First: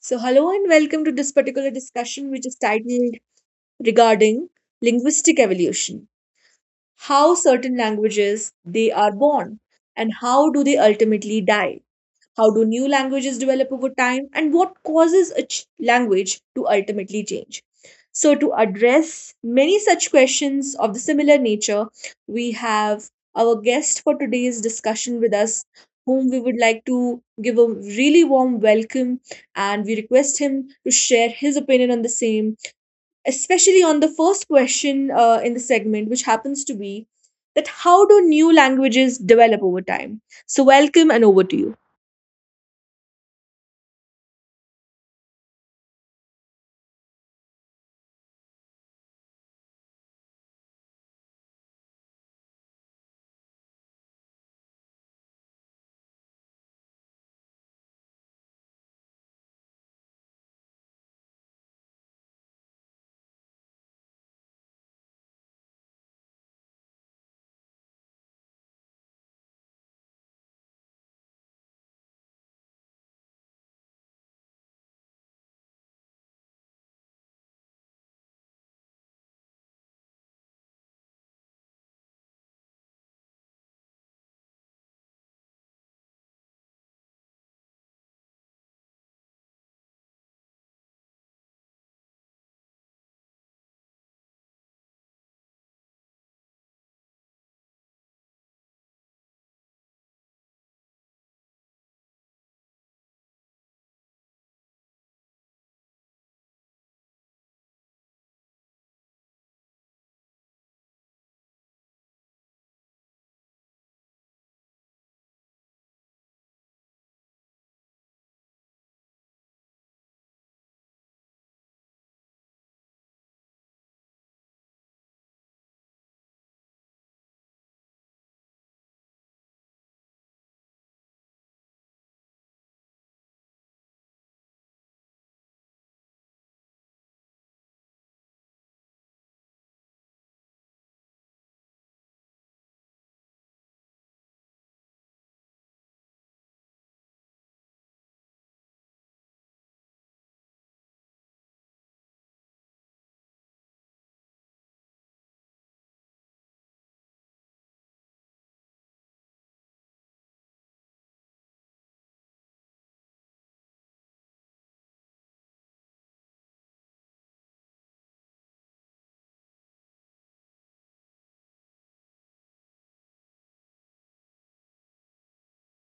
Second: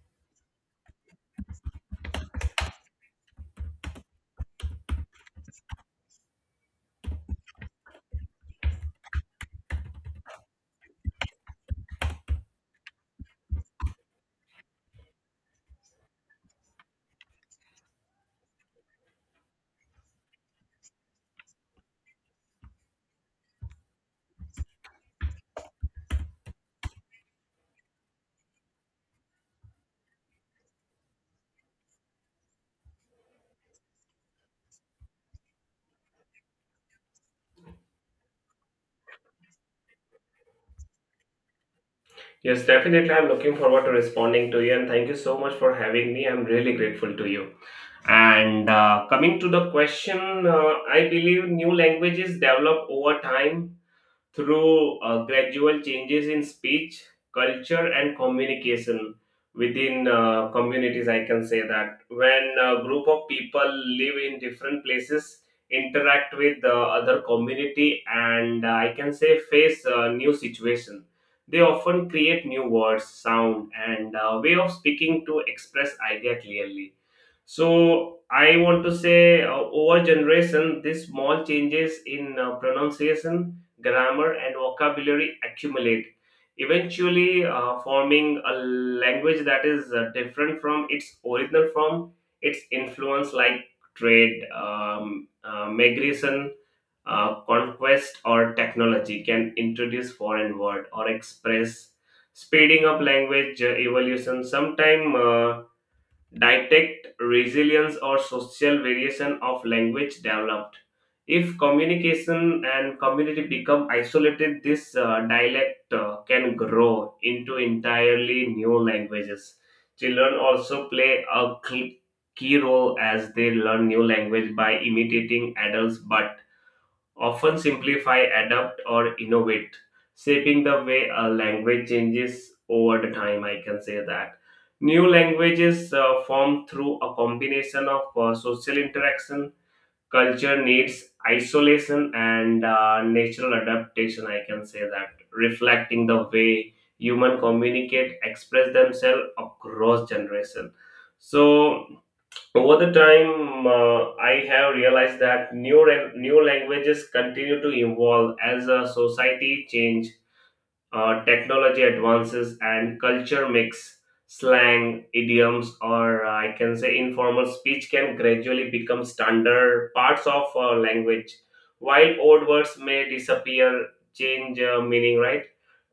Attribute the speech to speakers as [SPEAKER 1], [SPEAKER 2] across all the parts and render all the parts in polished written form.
[SPEAKER 1] So, hello and welcome to this particular discussion, which is titled regarding linguistic evolution, how certain languages they are born and how do they ultimately die, how do new languages develop over time? And what causes a language to ultimately change? So, to address many such questions of the similar nature, we have our guest for today's discussion with us, whom we would like to give a really warm welcome. And we request him to share his opinion on the same, especially on the first question in the segment, which happens to be that how do new languages develop over time? So, welcome and over to you.
[SPEAKER 2] Yes, definitely. I'm looking forward to responding to you, and thank you so much for having me. I'm really grateful to you. And coming to the question, I believe new languages develop over time through gradual changes in speech, culture, and communication within communities. I can say that when a group of people live in different places, interact with the other community, and I can say face a new situation. They often create new words, sound, and way of speaking to express idea clearly so I want to say, over generation, these small changes in pronunciation, grammar, and vocabulary accumulate, eventually forming a language that is different from its original form. Its influence, like trade, migration, conquest, or technology, can introduce foreign word or express, speeding up language evolution. Sometime. Detect resilience or social variation of language developed. If communication and community become isolated, this dialect can grow into entirely new languages. Children also play a key role as they learn new language by imitating adults, but often simplify, adapt, or innovate, shaping the way a language changes over the time. I can say that. New languages form through a combination of social interaction, culture needs, isolation, and natural adaptation. I can say that, reflecting the way human communicate, express themselves across generation. So over the time, I have realized that new languages continue to evolve as a society change technology advances and culture mix, slang, idioms, or I can say informal speech can gradually become standard parts of language. While old words may disappear, change meaning, right?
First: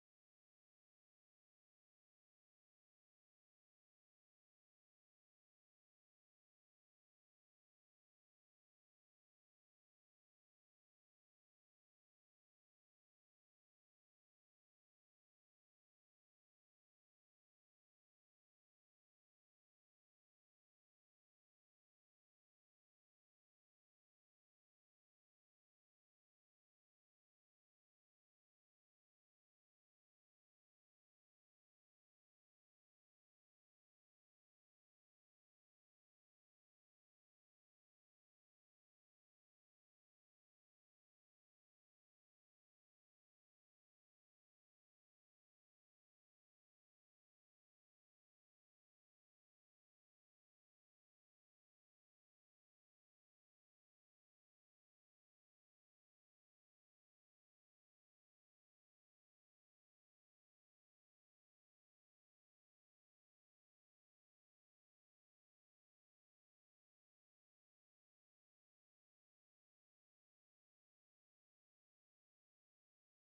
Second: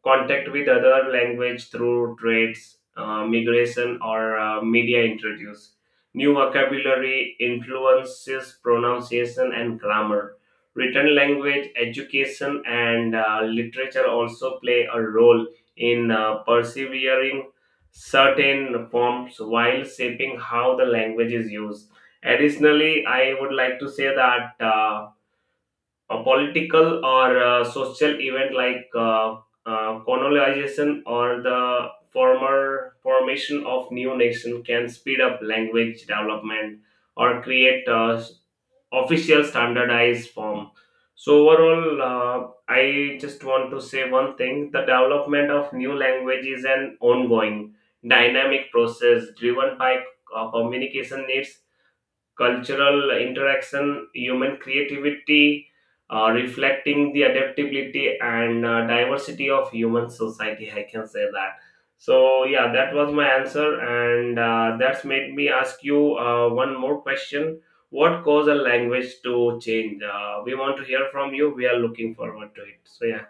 [SPEAKER 2] Contact with other language through trades, migration, or media introduce. New vocabulary influences pronunciation and grammar written language education and literature also play a role in persevering certain forms while shaping how the language is used additionally I would like to say that a political or social event like colonization or the former formation of new nation can speed up language development or create official standardized form. So overall, I just want to say one thing: the development of new language is an ongoing, dynamic process driven by communication needs cultural interaction, human creativity, reflecting the adaptability and diversity of human society. I can say that. So yeah, that was my answer, and that's made me ask you one more question. What caused a language to change? We want to hear from you. We are looking forward to it. So yeah,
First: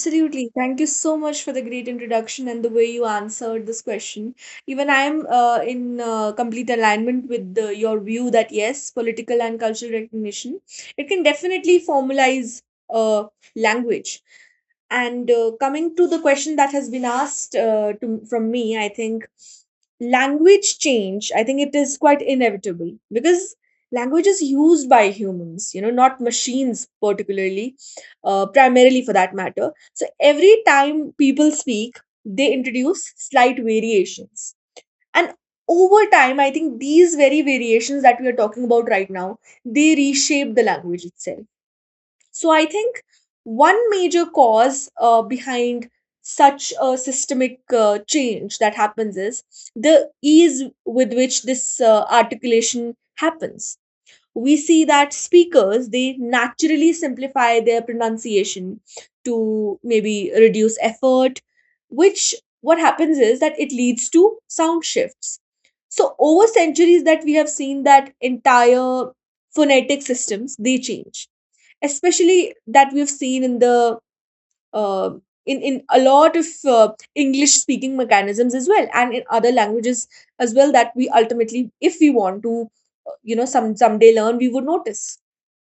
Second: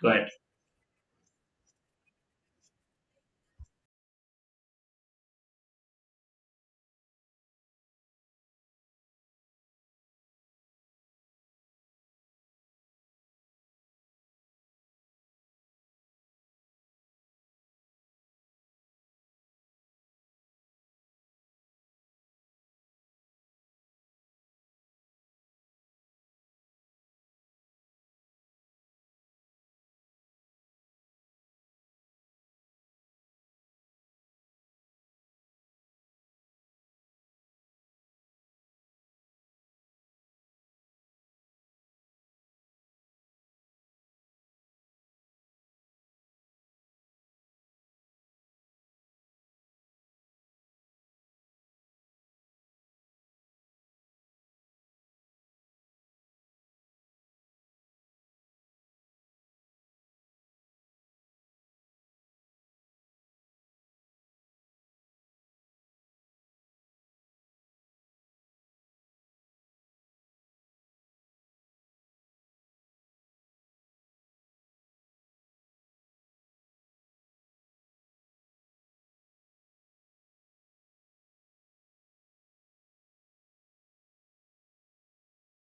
[SPEAKER 2] go ahead.
[SPEAKER 1] Thank you so much for the great introduction and the way you answered this question. Even I am in complete alignment with your view that yes, political and cultural recognition, it can definitely formalize uh, language. And coming to the question that has been asked from me, I think language change, I think it is quite inevitable because language is used by humans, you know, not machines particularly, primarily for that matter. So every time people speak, they introduce slight variations. And over time, I think these very variations that we are talking about right now, they reshape the language itself. So I think one major cause behind such a systemic change that happens is the ease with which this articulation happens. We see that speakers they naturally simplify their pronunciation to maybe reduce effort, which, what happens is that it leads to sound shifts. So over centuries that we have seen that entire phonetic systems they change, especially that we've seen in the uh, in a lot of English speaking mechanisms as well, and in other languages as well, that we ultimately, if we want to you know, someday learn, we would notice.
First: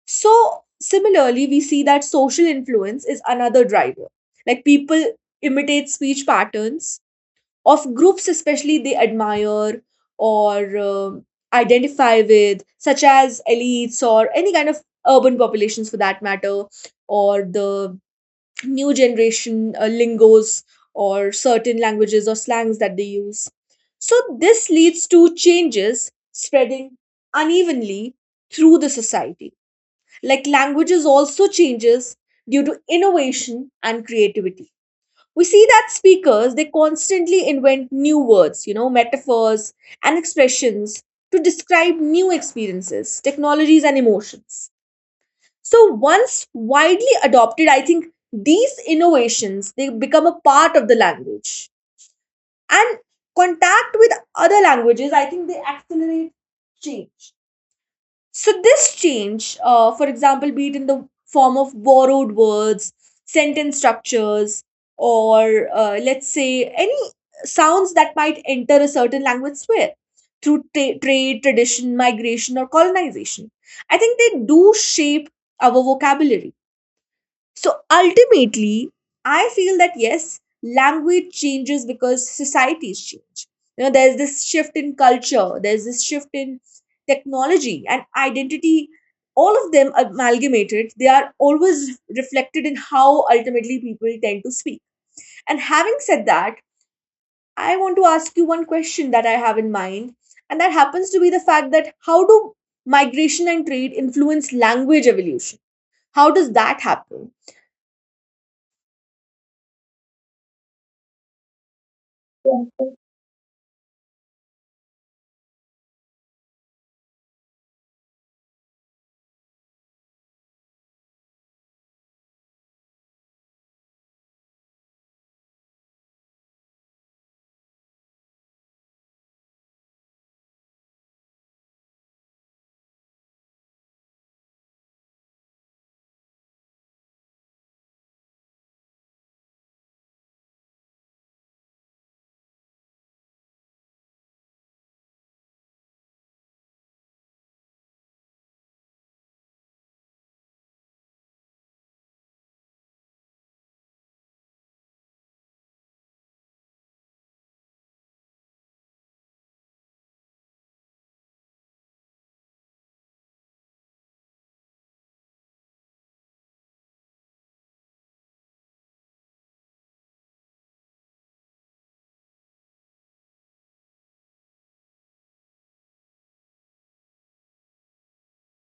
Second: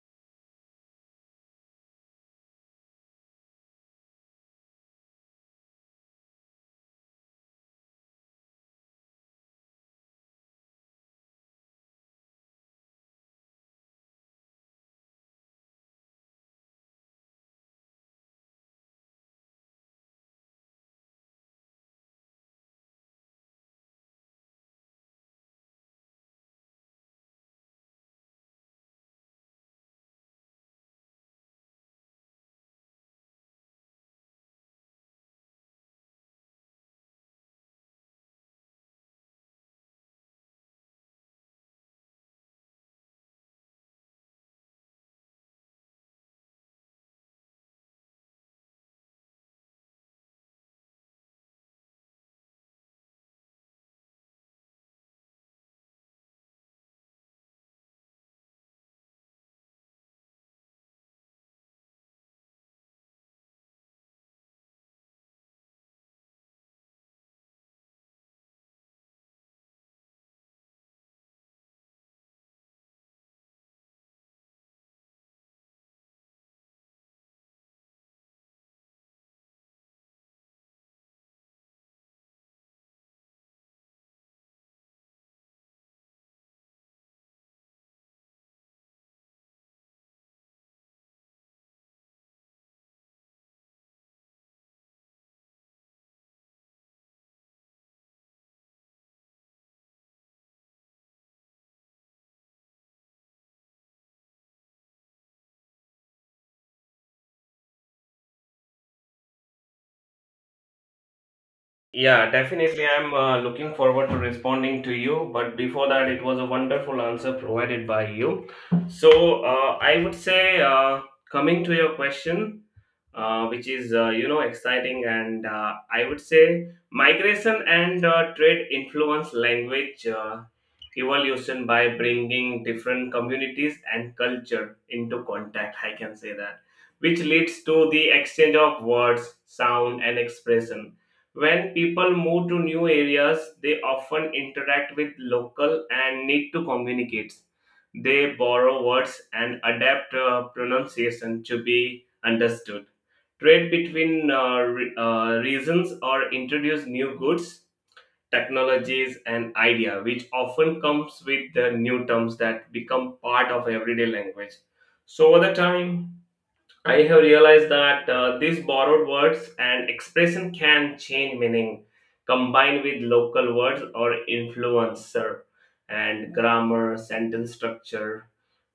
[SPEAKER 1] So similarly, we see that social influence is another driver, like people imitate speech patterns of groups especially they admire, or um identify with, such as elites or any kind of urban populations for that matter, or the new generation lingos, or certain languages or slangs that they use. So, this leads to changes spreading unevenly through the society. Like languages also changes due to innovation and creativity. We see that speakers they constantly invent new words, you know, metaphors and expressions to describe new experiences, technologies and emotions. So once widely adopted, I think these innovations they become a part of the language. And contact with other languages, I think they accelerate change. So this change, for example, be it in the form of borrowed words, sentence structures, or let's say any sounds that might enter a certain language sphere through trade, tradition, migration, or colonization. I think they do shape our vocabulary. So ultimately, I feel that yes, language changes because societies change. You know, there's this shift in culture, there's this shift in technology and identity. All of them amalgamated, they are always reflected in how ultimately people tend to speak. And having said that, I want to ask you one question that I have in mind, and that happens to be the fact that how do migration and trade influence language evolution? How does that happen?
[SPEAKER 2] Yeah, definitely. I'm looking forward to responding to you. But before that, it was a wonderful answer provided by you. So I would say, coming to your question, which is you know exciting, and I would say migration and trade influence language evolution by bringing different communities and culture into contact. I can say that, which leads to the exchange of words, sound, and expression when people move to new areas, they often interact with local and need to communicate. They borrow words and adapt pronunciation to be understood. Trade between regions or introduce new goods, technologies, and idea, which often comes with the new terms that become part of everyday language. So over the time, I have realized that these borrowed words and expression can change meaning, combined with local words or influencer and grammar, sentence structure.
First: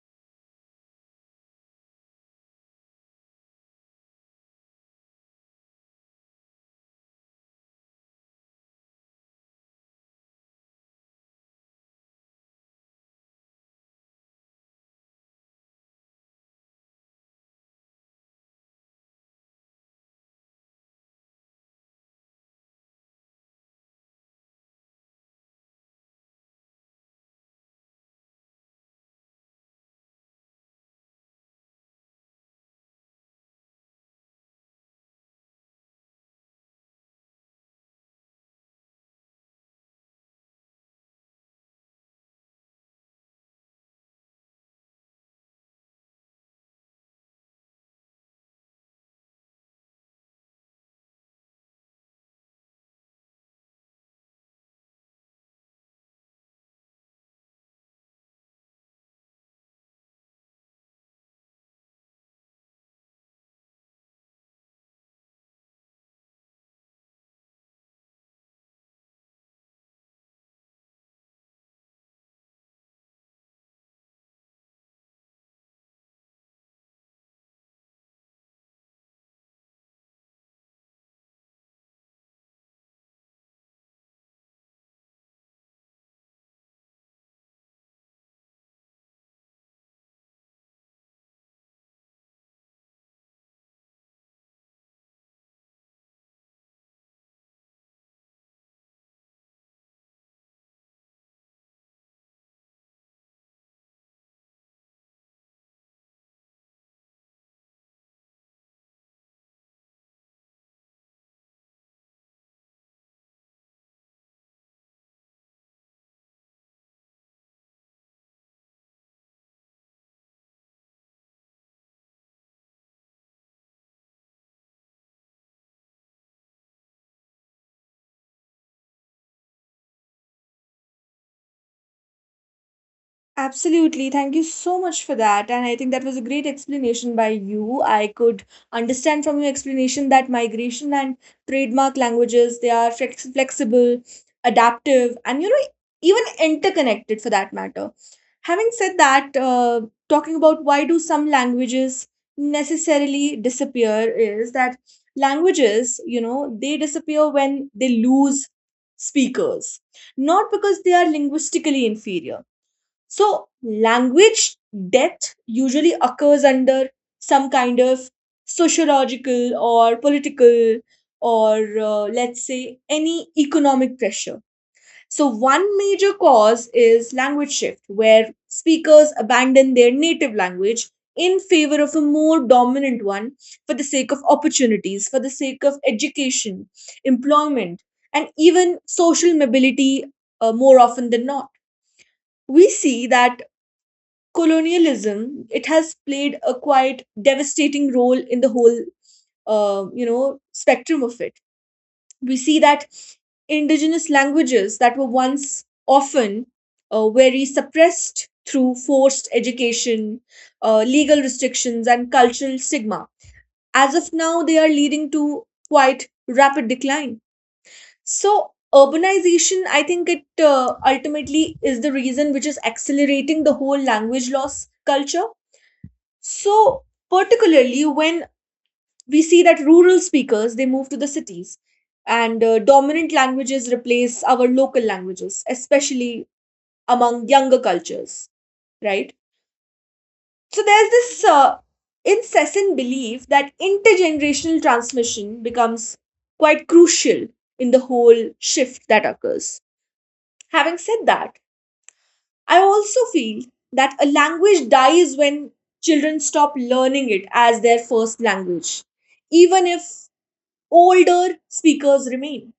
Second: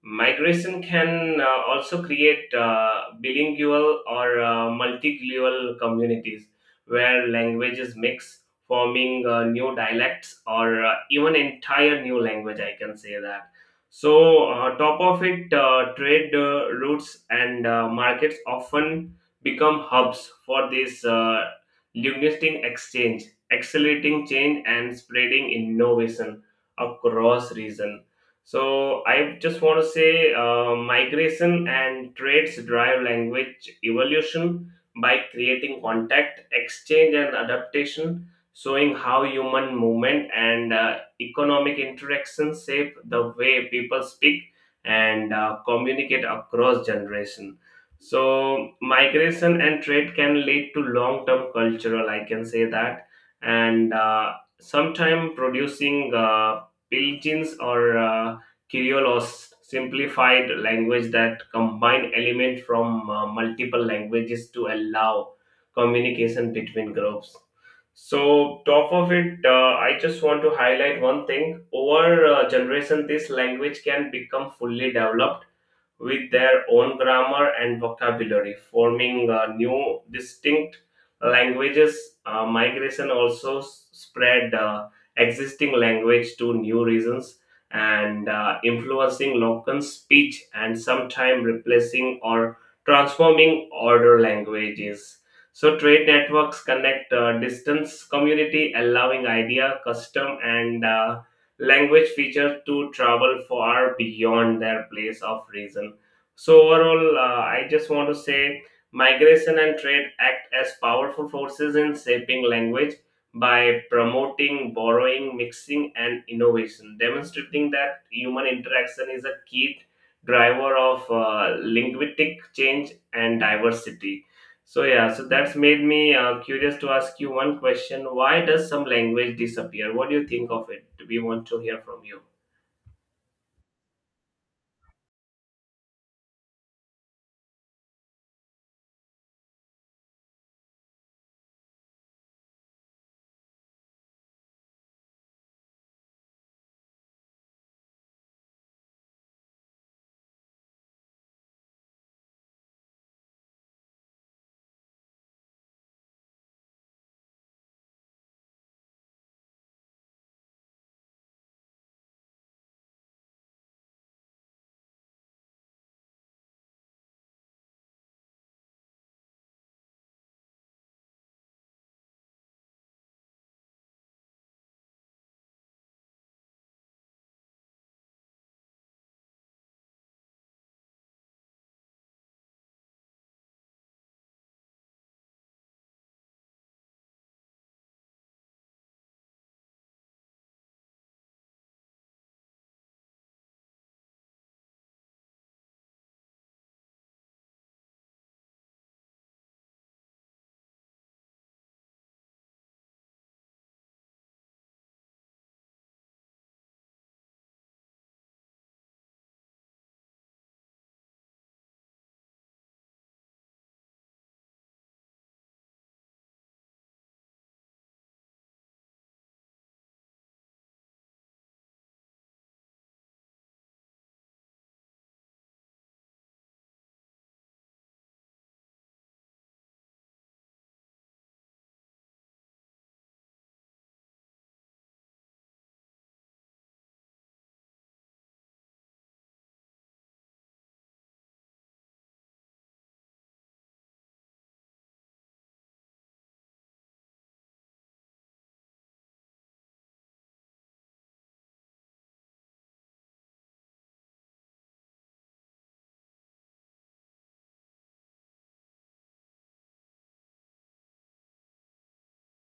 [SPEAKER 2] Migration can also create bilingual or multilingual communities where languages mix, forming new dialects or even entire new language. I can say that so, top of it, trade routes and markets often become hubs for this linguistic exchange, accelerating change and spreading innovation across region. So, I just want to say migration and trades drive language evolution by creating contact, exchange, and adaptation, showing how human movement and economic interactions shape the way people speak and communicate across generation so migration and trade can lead to long term cultural I can say that and sometimes producing pidgins or Criollos simplified language that combine elements from multiple languages to allow communication between groups so, top of it, I just want to highlight one thing. Over generation, this language can become fully developed with their own grammar and vocabulary, forming new distinct languages. Migration also spread existing language to new regions and influencing local speech and sometimes replacing or transforming order languages. So trade networks connect distance community, allowing idea, custom, and language feature to travel far beyond their place of reason so overall, I just want to say migration and trade act as powerful forces in shaping language by promoting borrowing, mixing, and innovation, demonstrating that human interaction is a key driver of linguistic change and diversity. So yeah, so that's made me curious to ask you one question: Why does some language disappear? What do you think of it? We want to hear from you.
[SPEAKER 1] Absolutely. Thank you so much for that. And I think that was a great explanation by you. I could understand from your explanation that migration and trademark languages, they are flexible, adaptive, and you know, even interconnected for that matter. Having said that, talking about why do some languages necessarily disappear is that languages, you know, they disappear when they lose speakers, not because they are linguistically inferior. So, language death usually occurs under some kind of sociological or political or let's say any economic pressure. So, one major cause is language shift, where speakers abandon their native language in favor of a more dominant one for the sake of opportunities, for the sake of education, employment, and even social mobility, more often than not. We see that colonialism, it has played a quite devastating role in the whole you know spectrum of it. We see that indigenous languages that were once often very suppressed through forced education, legal restrictions and cultural stigma, as of now they are leading to quite rapid decline. So urbanization, I think it ultimately is the reason which is accelerating the whole language loss culture. So, particularly when we see that rural speakers they move to the cities, and dominant languages replace our local languages, especially among younger cultures, right? So, there's this incessant belief that intergenerational transmission becomes quite crucial in the whole shift that occurs. Having said that, I also feel that a language dies when children stop learning it as their first language, even if older speakers remain.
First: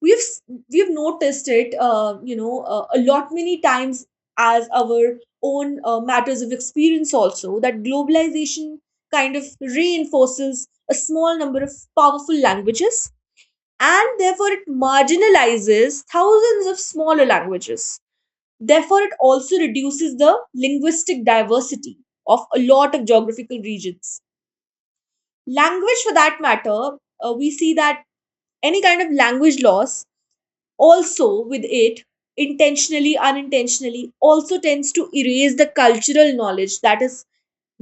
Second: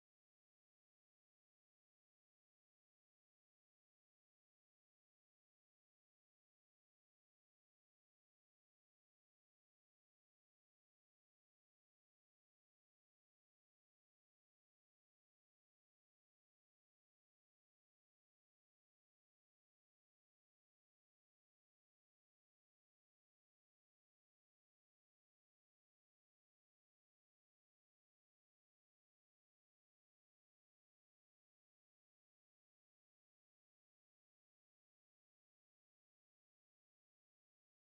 [SPEAKER 1] We've s- we've noticed it, you know, a lot many times as our own matters of experience also, that globalization kind of reinforces a small number of powerful languages, and therefore it marginalizes thousands of smaller languages. Therefore, it also reduces the linguistic diversity of a lot of geographical regions. Language, for that matter, we see that any kind of language loss also, with it, intentionally unintentionally, also tends to erase the cultural knowledge that is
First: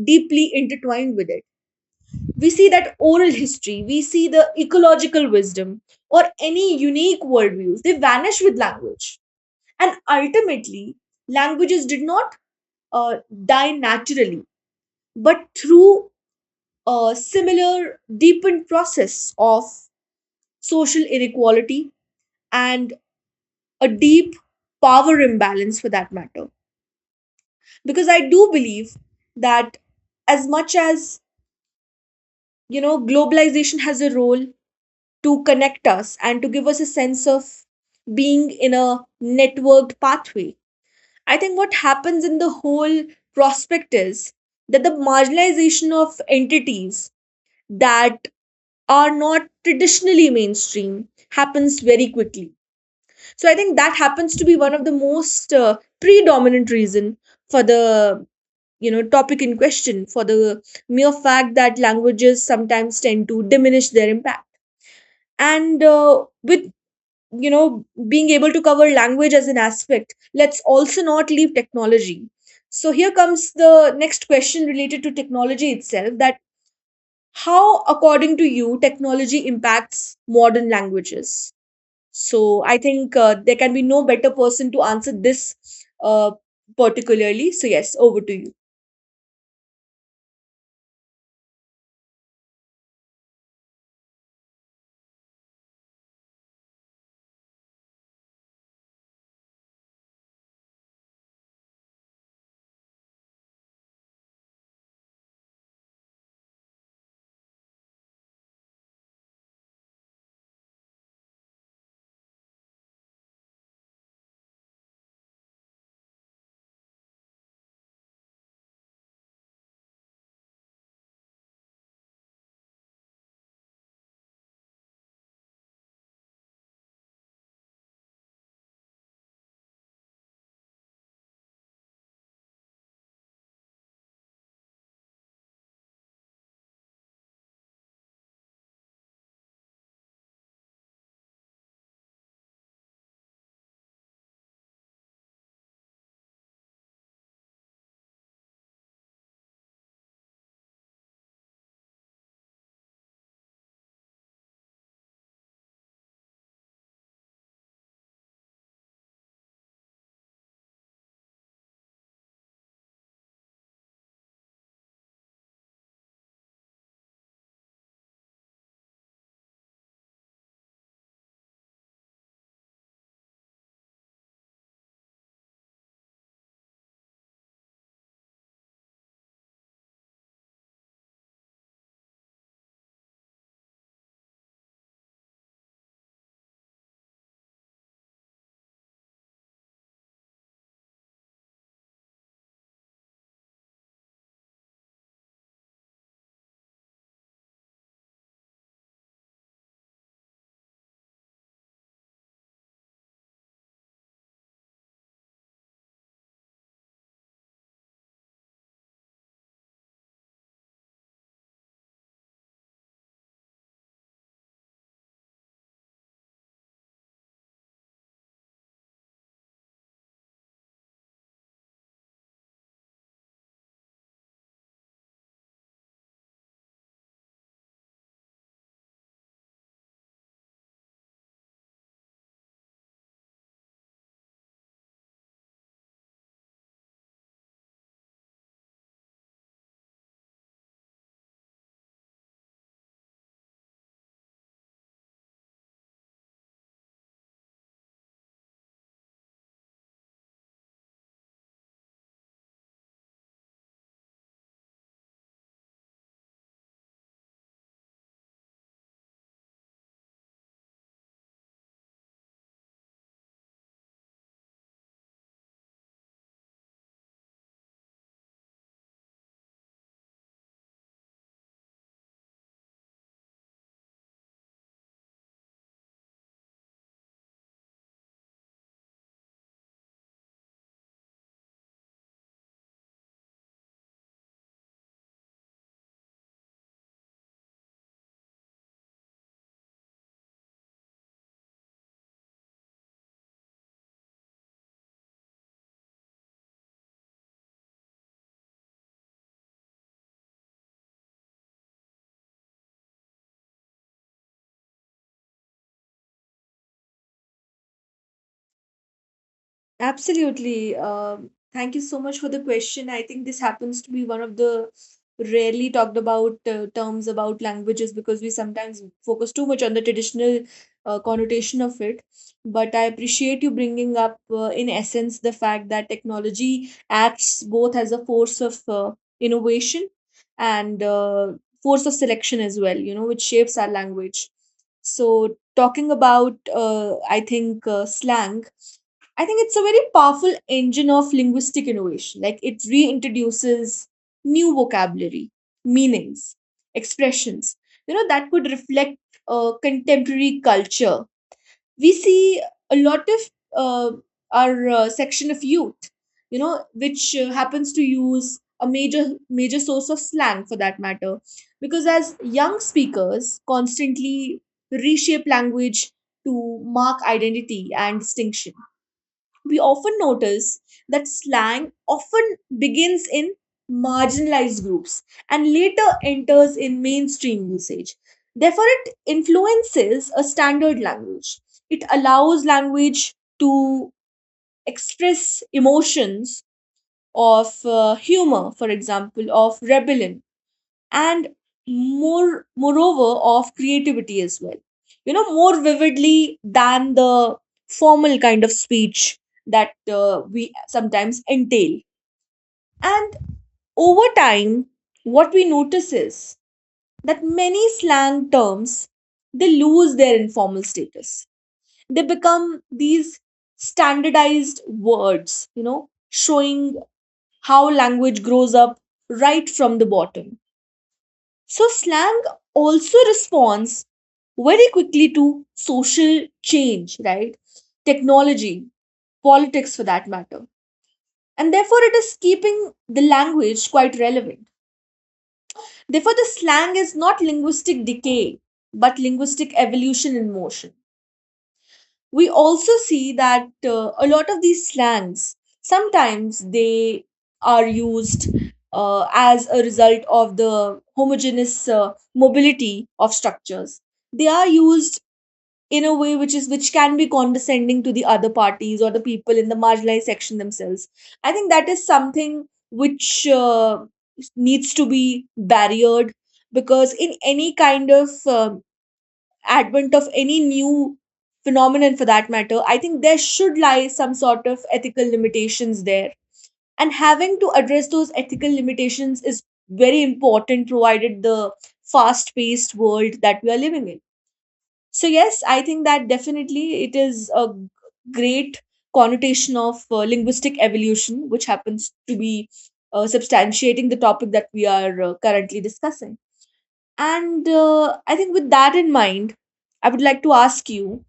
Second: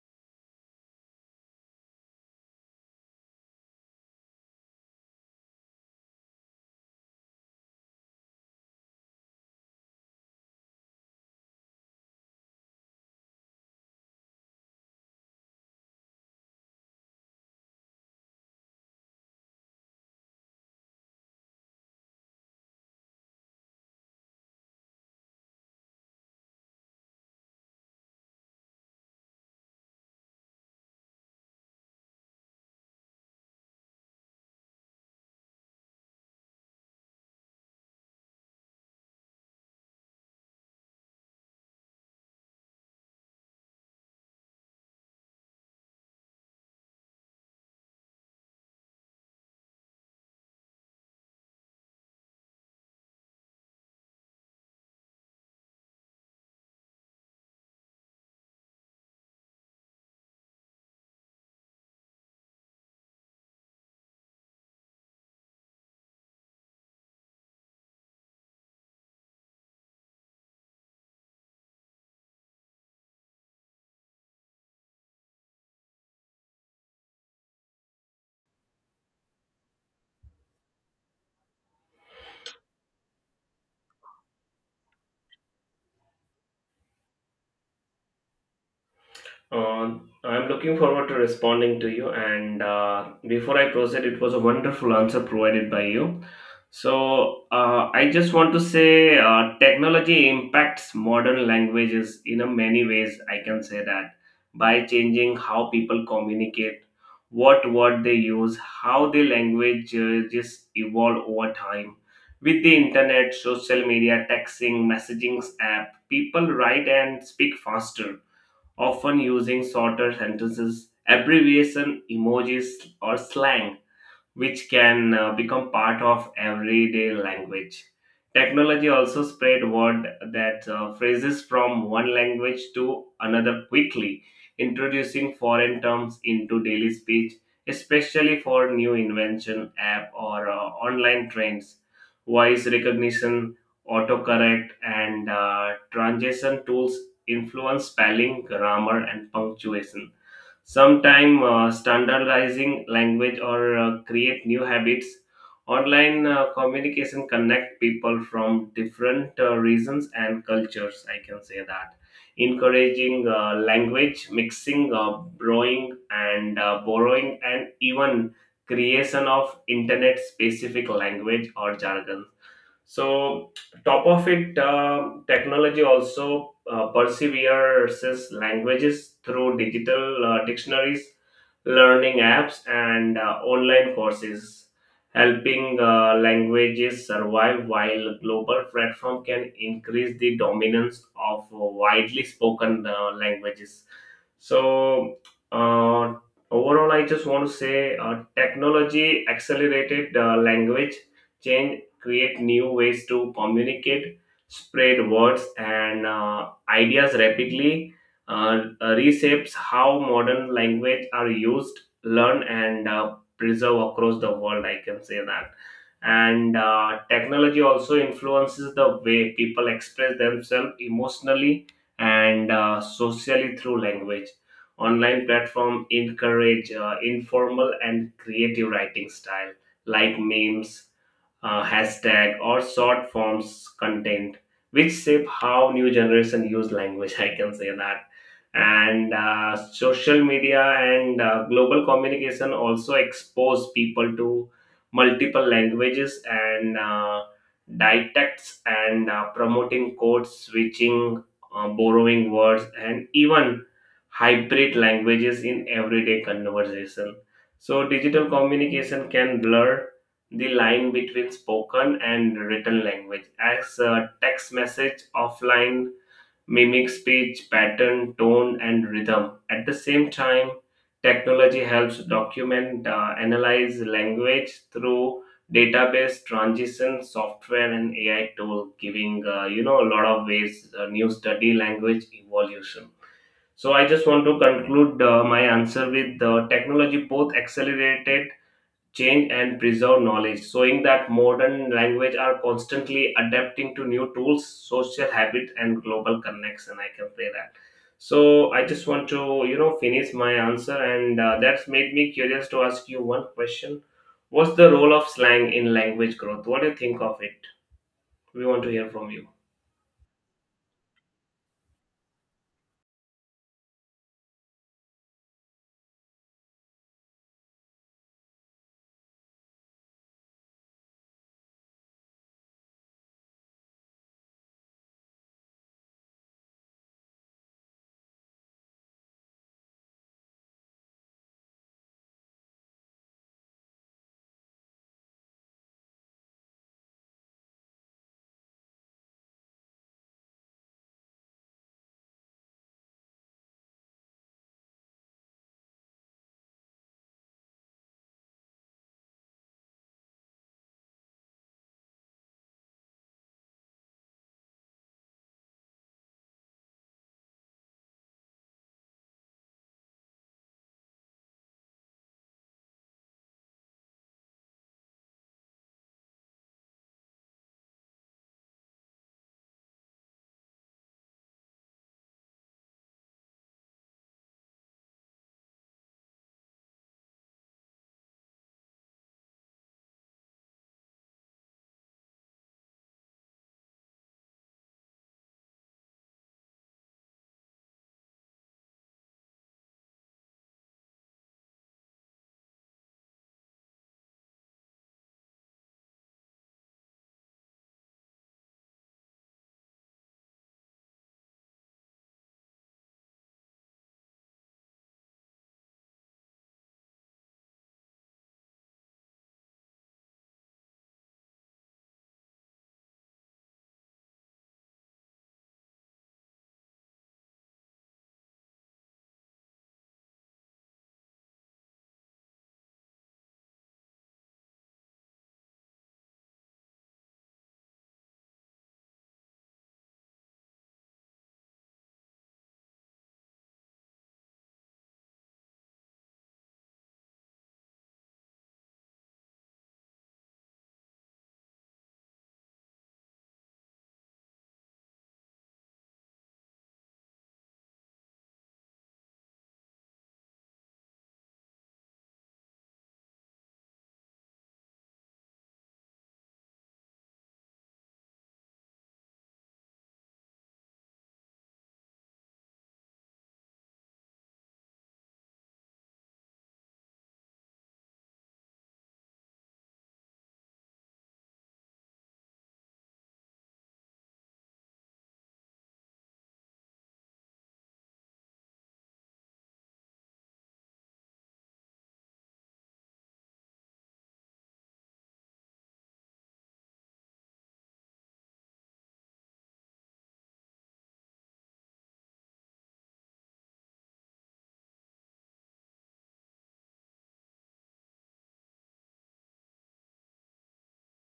[SPEAKER 1] deeply intertwined with it. We see that oral history, we see the ecological wisdom, or any unique worldviews, they vanish with language. And ultimately, languages did not uh, die naturally, but through a similar deepened process of social inequality and a deep power imbalance for that matter. Because I do believe that as much as you know globalization has a role to connect us and to give us a sense of being in a networked pathway, I think what happens in the whole prospect is that the marginalization of entities that are not traditionally mainstream happens very quickly. So I think that happens to be one of the most predominant reason for the you know topic in question, for the mere fact that languages sometimes tend to diminish their impact. And with you know being able to cover language as an aspect, let's also not leave technology. So here comes the next question related to technology itself, that how, according to you, technology impacts modern languages. So I think there can be no better person to answer this, uh, particularly. So yes, over to you.
[SPEAKER 2] Uh, I'm looking forward to responding to you. And before I proceed, it was a wonderful answer provided by you. So I just want to say technology impacts modern languages in a many ways. I can say that by changing how people communicate, what word they use, how the language just evolve over time. With the internet, social media, texting, messaging app, people write and speak faster often using shorter sentences, abbreviation, emojis, or slang which can become part of everyday language. Technology also spread word that phrases from one language to another quickly, introducing foreign terms into daily speech, especially for new invention app or online trends. Voice recognition, autocorrect, and transition tools influence spelling, grammar, and punctuation Sometime standardizing language or create new habits. Online communication connect people from different regions and cultures. I can say that. Encouraging language mixing, borrowing, and even creation of internet-specific language or jargon so, top of it, technology also perseveres languages through digital dictionaries, learning apps, and online courses, helping languages survive while global platform can increase the dominance of widely spoken languages. So, uh, overall, I just want to say technology accelerated language change create new ways to communicate, spread words and ideas rapidly, reshapes how modern language are used, learned, and preserved across the world. I can say that. And technology also influences the way people express themselves emotionally and socially through language online platform encourage informal and creative writing style like memes hashtag or short forms content which shape how new generation use language I can say that and social media and global communication also expose people to multiple languages and dialects and promoting code switching borrowing words and even hybrid languages in everyday conversation so digital communication can blur the line between spoken and written language as a text message offline mimics speech pattern tone and rhythm at the same time technology helps document analyze language through database transition software and ai tool giving you know a lot of ways new study language evolution so I just want to conclude my answer with the technology both accelerated change and preserve knowledge, showing that modern language are constantly adapting to new tools, social habit, and global connection. I can say that. So I just want to you know finish my answer, and that's made me curious to ask you one question. What's the role of slang in language growth? What do you think of it? We want to hear from you.
[SPEAKER 1] Absolutely. Thank you so much for the question. I think this happens to be one of the rarely talked about terms about languages, because we sometimes focus too much on the traditional connotation of it. But I appreciate you bringing up, in essence, the fact that technology acts both as a force of innovation and force of selection as well, you know, which shapes our language. So, talking about, I think, slang, I think it's a very powerful engine of linguistic innovation. Like it reintroduces new vocabulary, meanings, expressions, you know, that could reflect contemporary culture. We see a lot of uh, our section of youth, you know, which happens to use a major major source of slang for that matter, because as young speakers constantly reshape language to mark identity and distinction, we often notice that slang often begins in marginalized groups and later enters in mainstream usage. Therefore, it influences a standard language. It allows language to express emotions of humor, for example, of rebellion, and moreover of creativity as well, you know, more vividly than the formal kind of speech that we sometimes entail. And over time, what we notice is that many slang terms, they lose their informal status, they become these standardized words, you know, showing how language grows up right from the bottom. So, slang also responds very quickly to social change, right? Technology, politics for that matter. And therefore, it is keeping the language quite relevant. Therefore, the slang is not linguistic decay, but linguistic evolution in motion. We also see that a lot of these slangs sometimes they are used as a result of the homogeneous mobility of structures, they are used in a way which is, which can be condescending to the other parties or the people in the marginalized section themselves. I think that is something which needs to be barriered, because in any kind of um advent of any new phenomenon for that matter, I think there should lie some sort of ethical limitations there. And having to address those ethical limitations is very important, provided the fast paced world that we are living in. So, yes, I think that definitely it is a great connotation of linguistic evolution, which happens to be substantiating the topic that we are currently discussing. And I think with that in mind, I would like to ask you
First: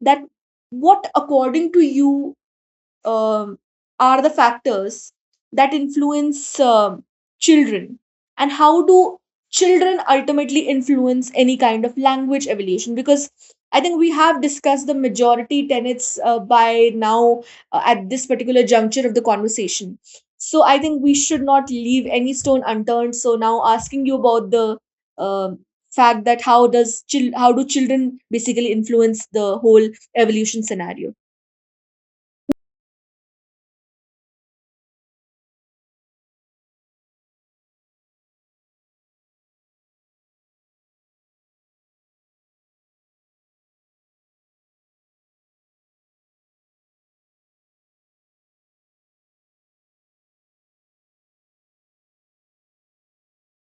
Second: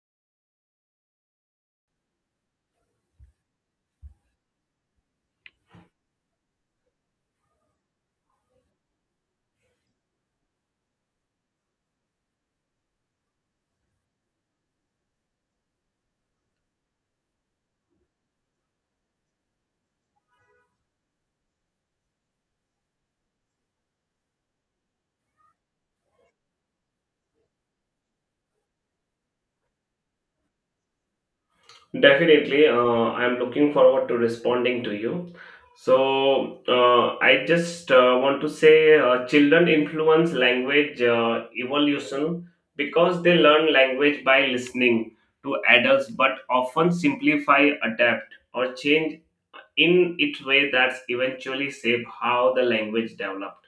[SPEAKER 1] that what, according to you, um, are the factors that influence children, and how do children ultimately influence any kind of language evolution? Because I think we have discussed the majority tenets by now at this particular juncture of the conversation. So I think we should not leave any stone unturned, so now asking you about the um fact that how does how do children basically influence the whole evolution scenario.
[SPEAKER 2] Definitely, I'm looking forward to responding to you. So, I just want to say children influence language evolution because they learn language by listening to adults but often simplify, adapt, or change in its way that's eventually shape how the language developed.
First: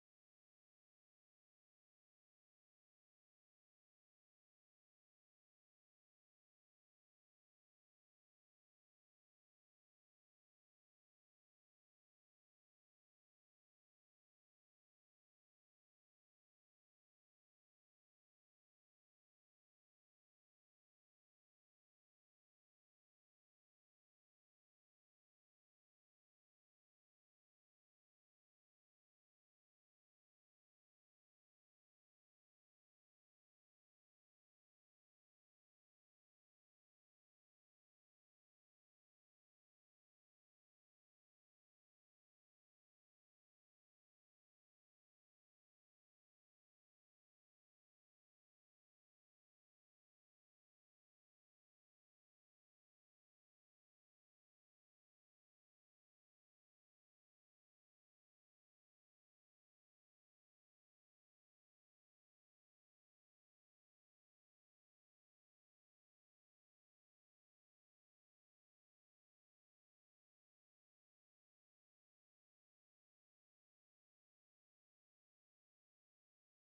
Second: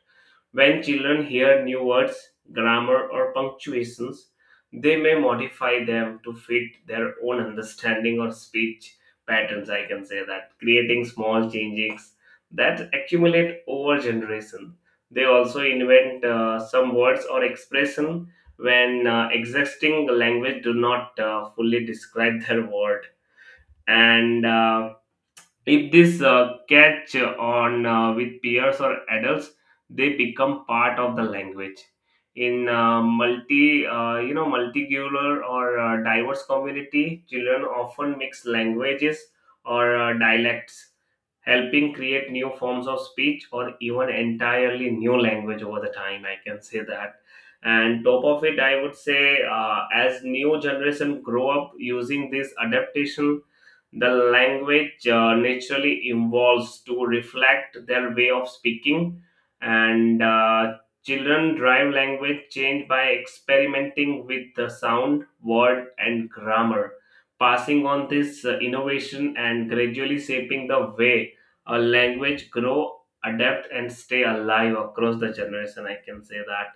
[SPEAKER 2] When children hear new words, grammar, or punctuations, they may modify them to fit their own understanding or speech patterns. I can say that creating small changes that accumulate over generation. They also invent some words or expression when existing language do not fully describe their word and if this catch on with peers or adults they become part of the language in multi you know multicultural or diverse community children often mix languages or dialects helping create new forms of speech or even entirely new language over the time I can say that and top of it I would say as new generation grow up using this adaptation the language naturally evolves to reflect their way of speaking and children drive language change by experimenting with the sound word and grammar passing on this innovation and gradually shaping the way a language grow adapt and stay alive across the generation I can say that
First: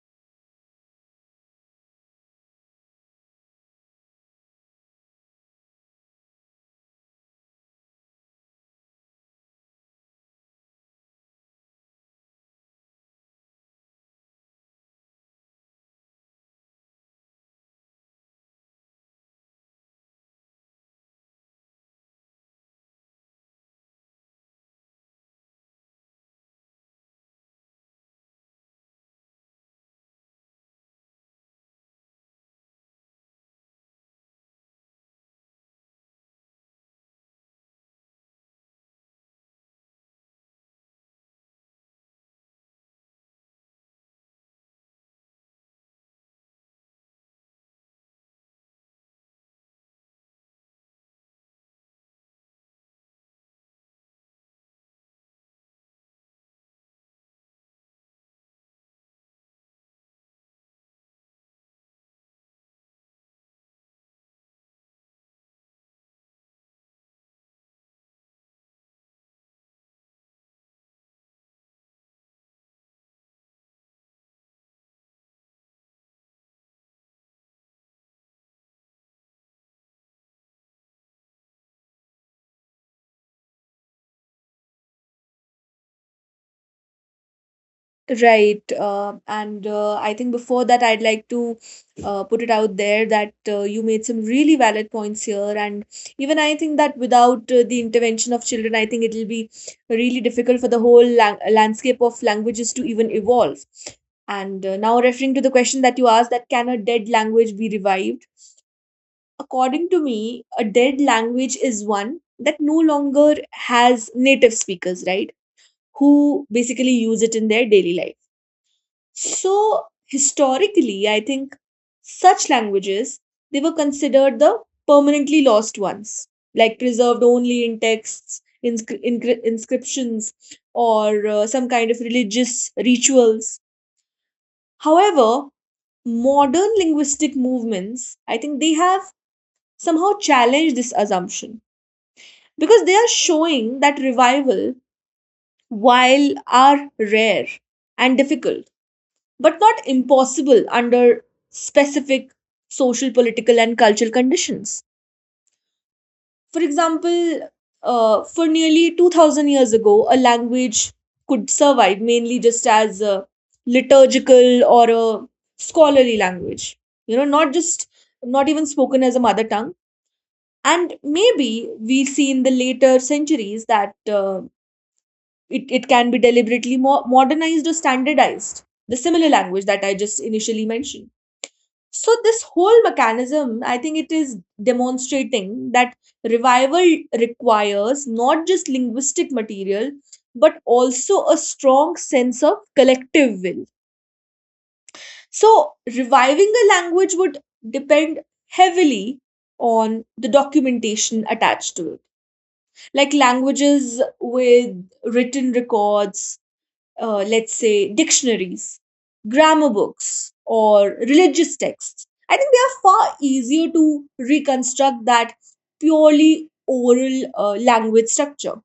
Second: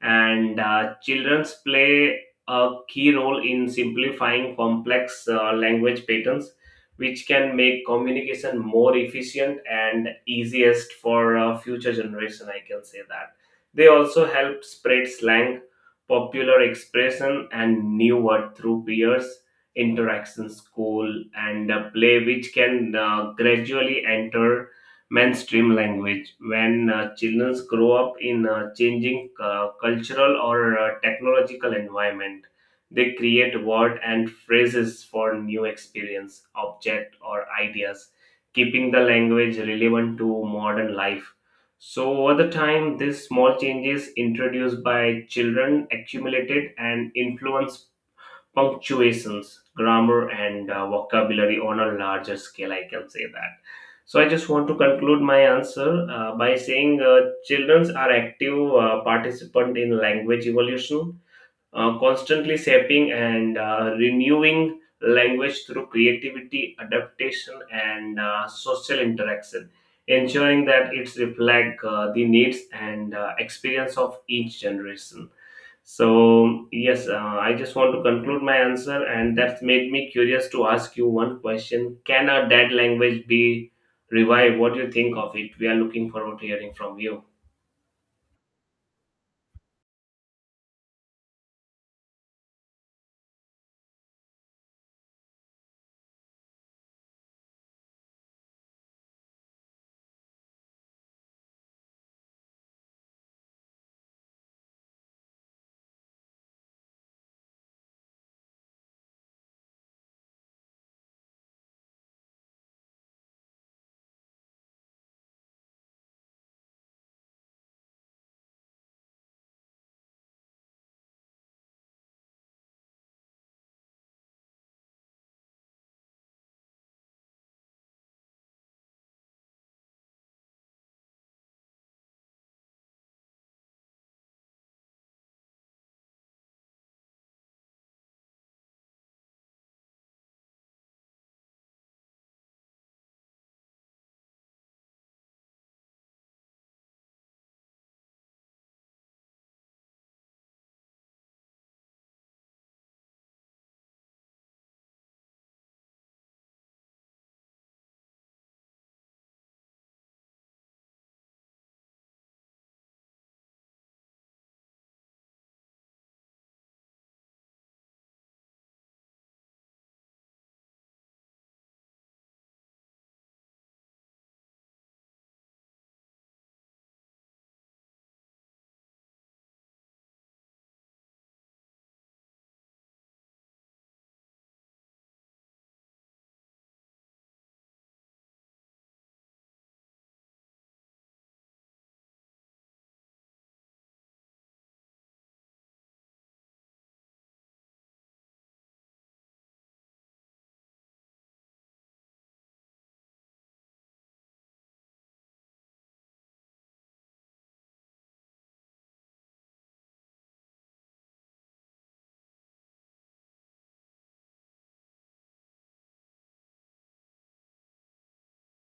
[SPEAKER 2] and children's play a key role in simplifying complex language patterns which can make communication more efficient and easiest for future generation I can say that they also help spread slang popular expression and new word through peers interaction school and play which can gradually enter mainstream language. When children grow up in a changing cultural or technological environment, they create word and phrases for new experience, object, or ideas, keeping the language relevant to modern life. So, over the time, these small changes introduced by children accumulated and influenced punctuations, grammar, and vocabulary on a larger scale. I can say that. So I just want to conclude my answer by saying children are active participant in language evolution constantly shaping and renewing language through creativity, adaptation, and social interaction, ensuring that it reflects the needs and experience of each generation. So, yes, I just want to conclude my answer, and that's made me curious to ask you one question Can a dead language be revived? What do you think of it? We are looking forward to hearing from you.
[SPEAKER 1] Right. And I think before that, I'd like to put it out there that you made some really valid points here. And even I think that without the intervention of children, I think it'll be really difficult for the whole landscape of languages to even evolve. And now, referring to the question that you asked, that can a dead language be revived? According to me, a dead language is one that no longer has native speakers, right? Who basically use it in their daily life. So historically, I think such languages, they were considered the permanently lost ones, like preserved only in texts, inscriptions, or some kind of religious rituals. However, modern linguistic movements, I think they have somehow challenged this assumption, because they are showing that revival, while are rare and difficult, but not impossible under specific social, political, and cultural conditions. For example, for nearly 2000 years ago, a language could survive mainly just as a liturgical or a scholarly language, you know, not just not even spoken as a mother tongue. And maybe we see in the later centuries that it can be deliberately modernized or standardized, the similar language that I just initially mentioned. So this whole mechanism, I think it is demonstrating that revival requires not just linguistic material, but also a strong sense of collective will. So reviving a language would depend heavily on the documentation attached to it. Like languages with written records, let's say, dictionaries, grammar books, or religious texts. I think they are far easier to reconstruct that purely oral language structure.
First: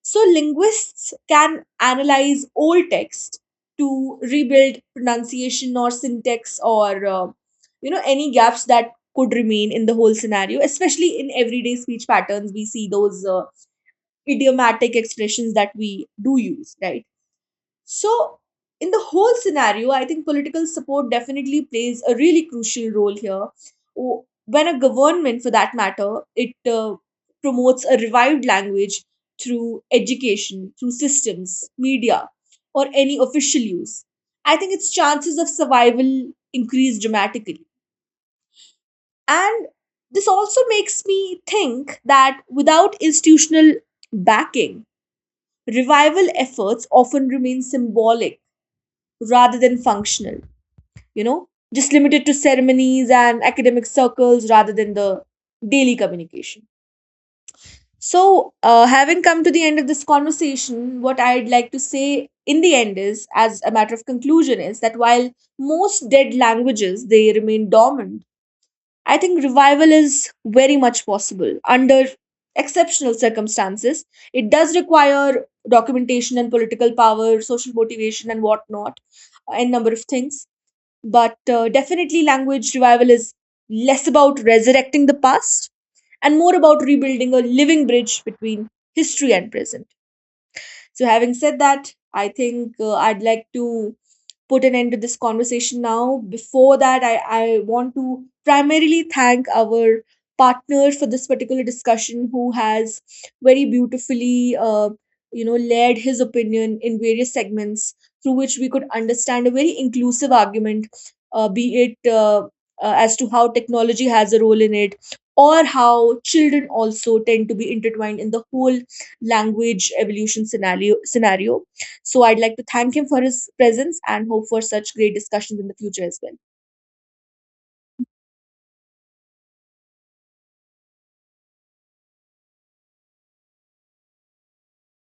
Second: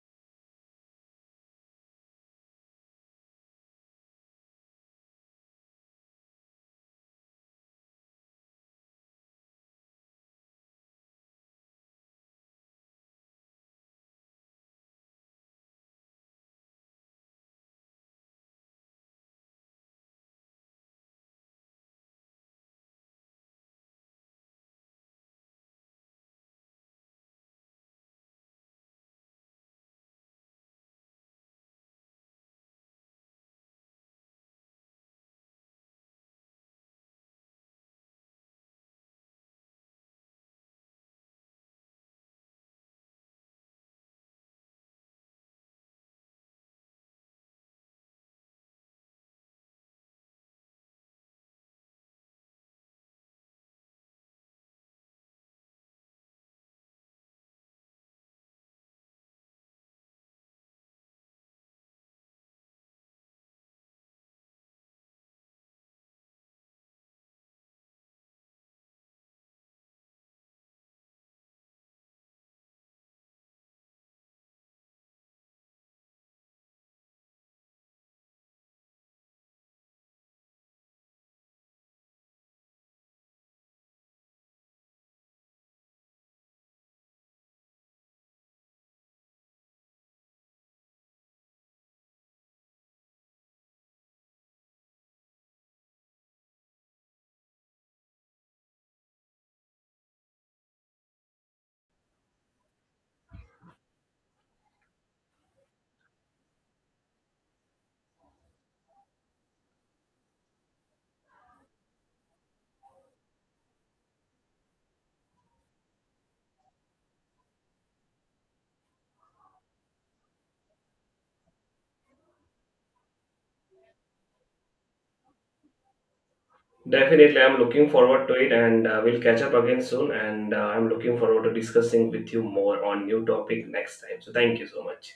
[SPEAKER 1] So, linguists can analyze old text to rebuild pronunciation or syntax, or you know, any gaps that could remain in the whole scenario, especially in everyday speech patterns we see those idiomatic expressions that we do use, right? So, in the whole scenario, I think political support definitely plays a really crucial role here. When a government, for that matter, it promotes a revived language through education, through systems, media, or any official use, I think its chances of survival increase dramatically. And this also makes me think that without institutional backing, revival efforts often remain symbolic rather than functional, you know, just limited to ceremonies and academic circles rather than the daily communication. So having come to the end of this conversation, what I'd like to say in the end, is as a matter of conclusion, is that while most dead languages they remain dormant, I think revival is very much possible under exceptional circumstances. It does require documentation and political power, social motivation and whatnot, and number of things. But definitely language revival is less about resurrecting the past and more about rebuilding a living bridge between history and present. So, having said that, I think I'd like to put an end to this conversation now. Before that, I want to primarily thank our partner for this particular discussion, who has very beautifully you know, layered his opinion in various segments through which we could understand a very inclusive argument, be it as to how technology has a role in it, or how children also tend to be intertwined in the whole language evolution scenario scenario. So I'd like to thank him for his presence and hope for such great discussions in the future as well.
[SPEAKER 2] Definitely, I'm looking forward to it, and we'll catch up again soon. And I'm looking forward to discussing with you more on new topic next time. So thank you so much.